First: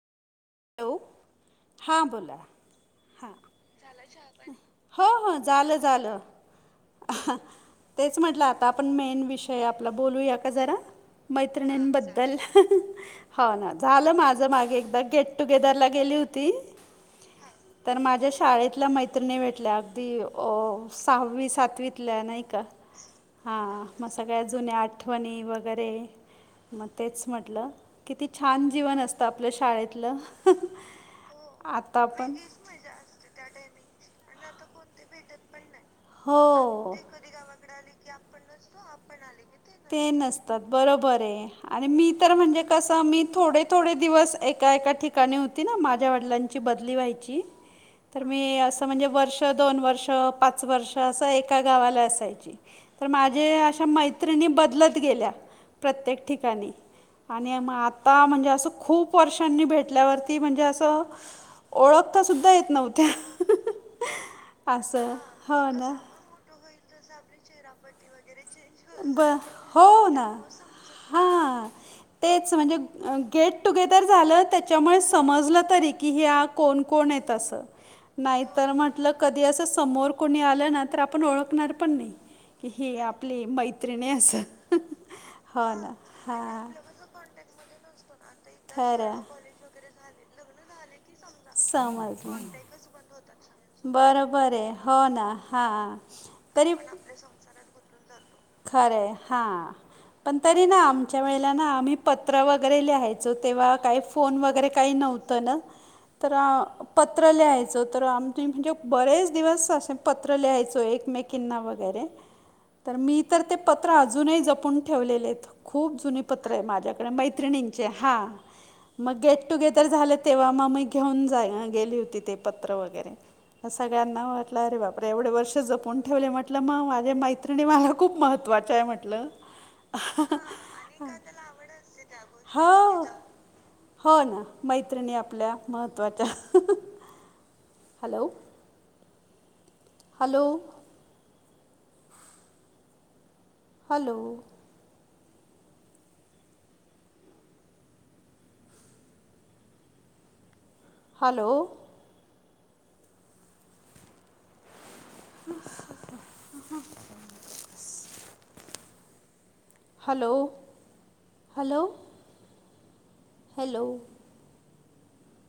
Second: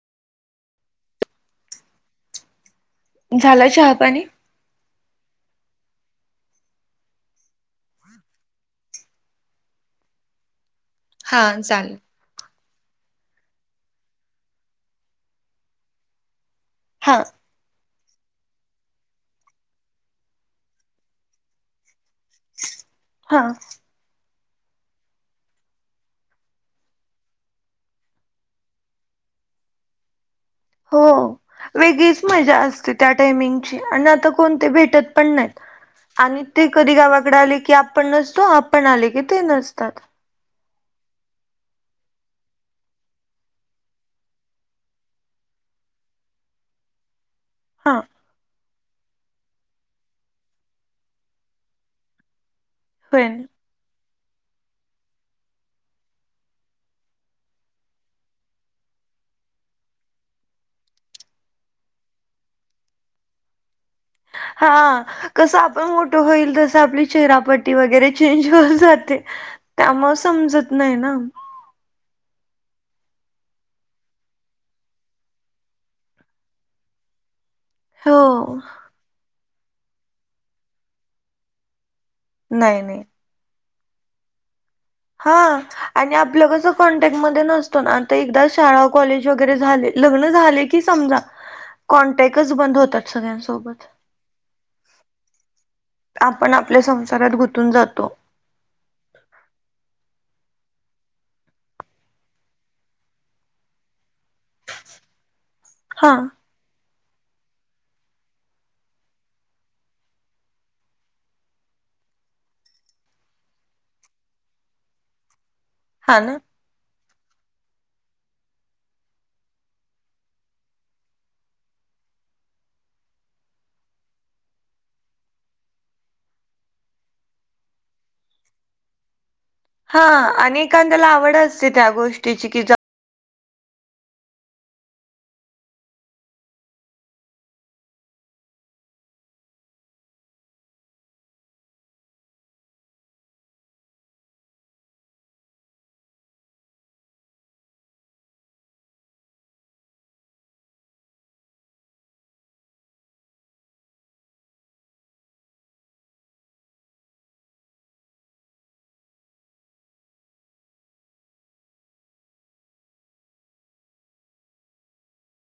Hello हां बोला. हां झालं चहापाणी? हो हो झालं झालं. हा तेच म्हटलं आता आपण मेन विषय आपला बोलूया का जरा हा झालं. मैत्रिणींबद्दल हो ना झालं माझं मागे एकदा गेट टुगेदरला गेली होती. हां, तर माझ्या शाळेतल्या मैत्रिणी भेटल्या. अगदी अ सहावी सातवीतल्या नाही का हा हां. मग सगळ्या जुन्या आठवणी वगैरे. मग तेच म्हटलं किती छान जीवन असतं आपल्या शाळेतलं. हो आता वेगळीच आपण मजा असते त्या टाइमिंगची आणि आता कोण ते भेटत पण नाहीत. आणि ते कधी हो गावाकडे आले की आपण नसतो. आपण आले की ते नसतात. ते नसतात बरोबर आहे. आणि मी तर म्हणजे कस मी थोडे थोडे दिवस एका एका ठिक काणी होती ना. माझ्या वडिलांची बदली व्हायची. हां तर मी असं म्हणजे वर्ष, दोन वर्ष, पाच वर्ष असं एका गावाला असायची. तर होय ना. माझ्या अशा मैत्रिणी बदलत गेल्या प्रत्येक ठिकाणी आणि मग आता म्हणजे असं खूप वर्षांनी भेट ल्यावरती म्हणजे अस ओळखता सुद्धा येत नव्हत्या. हा असं कसं हो आपण ना मोठं होईल तस आपली चेहरापट्टी वगैरे चेंज हो जाते ब हो त्यामुळे ना समजत नाही ना. हां तेच म्हणजे गेट टुगेदर झालं त्याच्यामुळे समजलं तरी की ह्या कोण कोण आहेत असं? हो नाहीतर म्हटलं कधी असं समोर कोणी आलं ना, तर आपण ओळखणार पण नाही. कि नाही हे नाही. आपली मैत्रिणी आहे अस. हा आणि आपलं कसं कॉन्टॅक्टमध्ये नसतो ना. ते एकदा शाळा खरं कॉलेज वगै झाले. लग्न झाले की समजा समजलं कॉन्टॅक्टच बंद होतात सगळ्यांसोबत बरोबर ये. हो ना हां. आपण तरी आपल्या संसारात गुंतून जातो. खरंय हा. पण तरी ना आमच्या वेळेला ना. आम्ही पत्र वगैरे लिहायचो. तेव्हा काही फोन वगैरे काही नव्हतं ना. हा तर, पत्र लिहायचो तर आम्ही म्हणजे बरेच दिवस असे पत्र लिहायचो एकमेकिना वगैरे. तर मी तर ते पत्र अजूनही जपून ठेवलेले आहेत खूप हा जुनी ना पत्र आहे माझ्याक ढ. मैत्रिणींचे हा. मग गेट टुगेदर झालं. तेव्हा मग मी घेऊन जा गेली होती ते पत्र वगैरे सगळ्यांना वाटलं अरे बापरे एवढे वर्ष जपून ठेवले. म्हटलं मग माझे मैत्रिणी मला खूप महत्वाच आहे म्हटलं. हा एखाद्याला आवड असते त्या गोष्टीची की जप ''--'' हो हो ना मैत्रिणी आपल्या महत्त्वाच्या. Hello. Hello. Hello. Hello. [inaudible] Hello. Hello.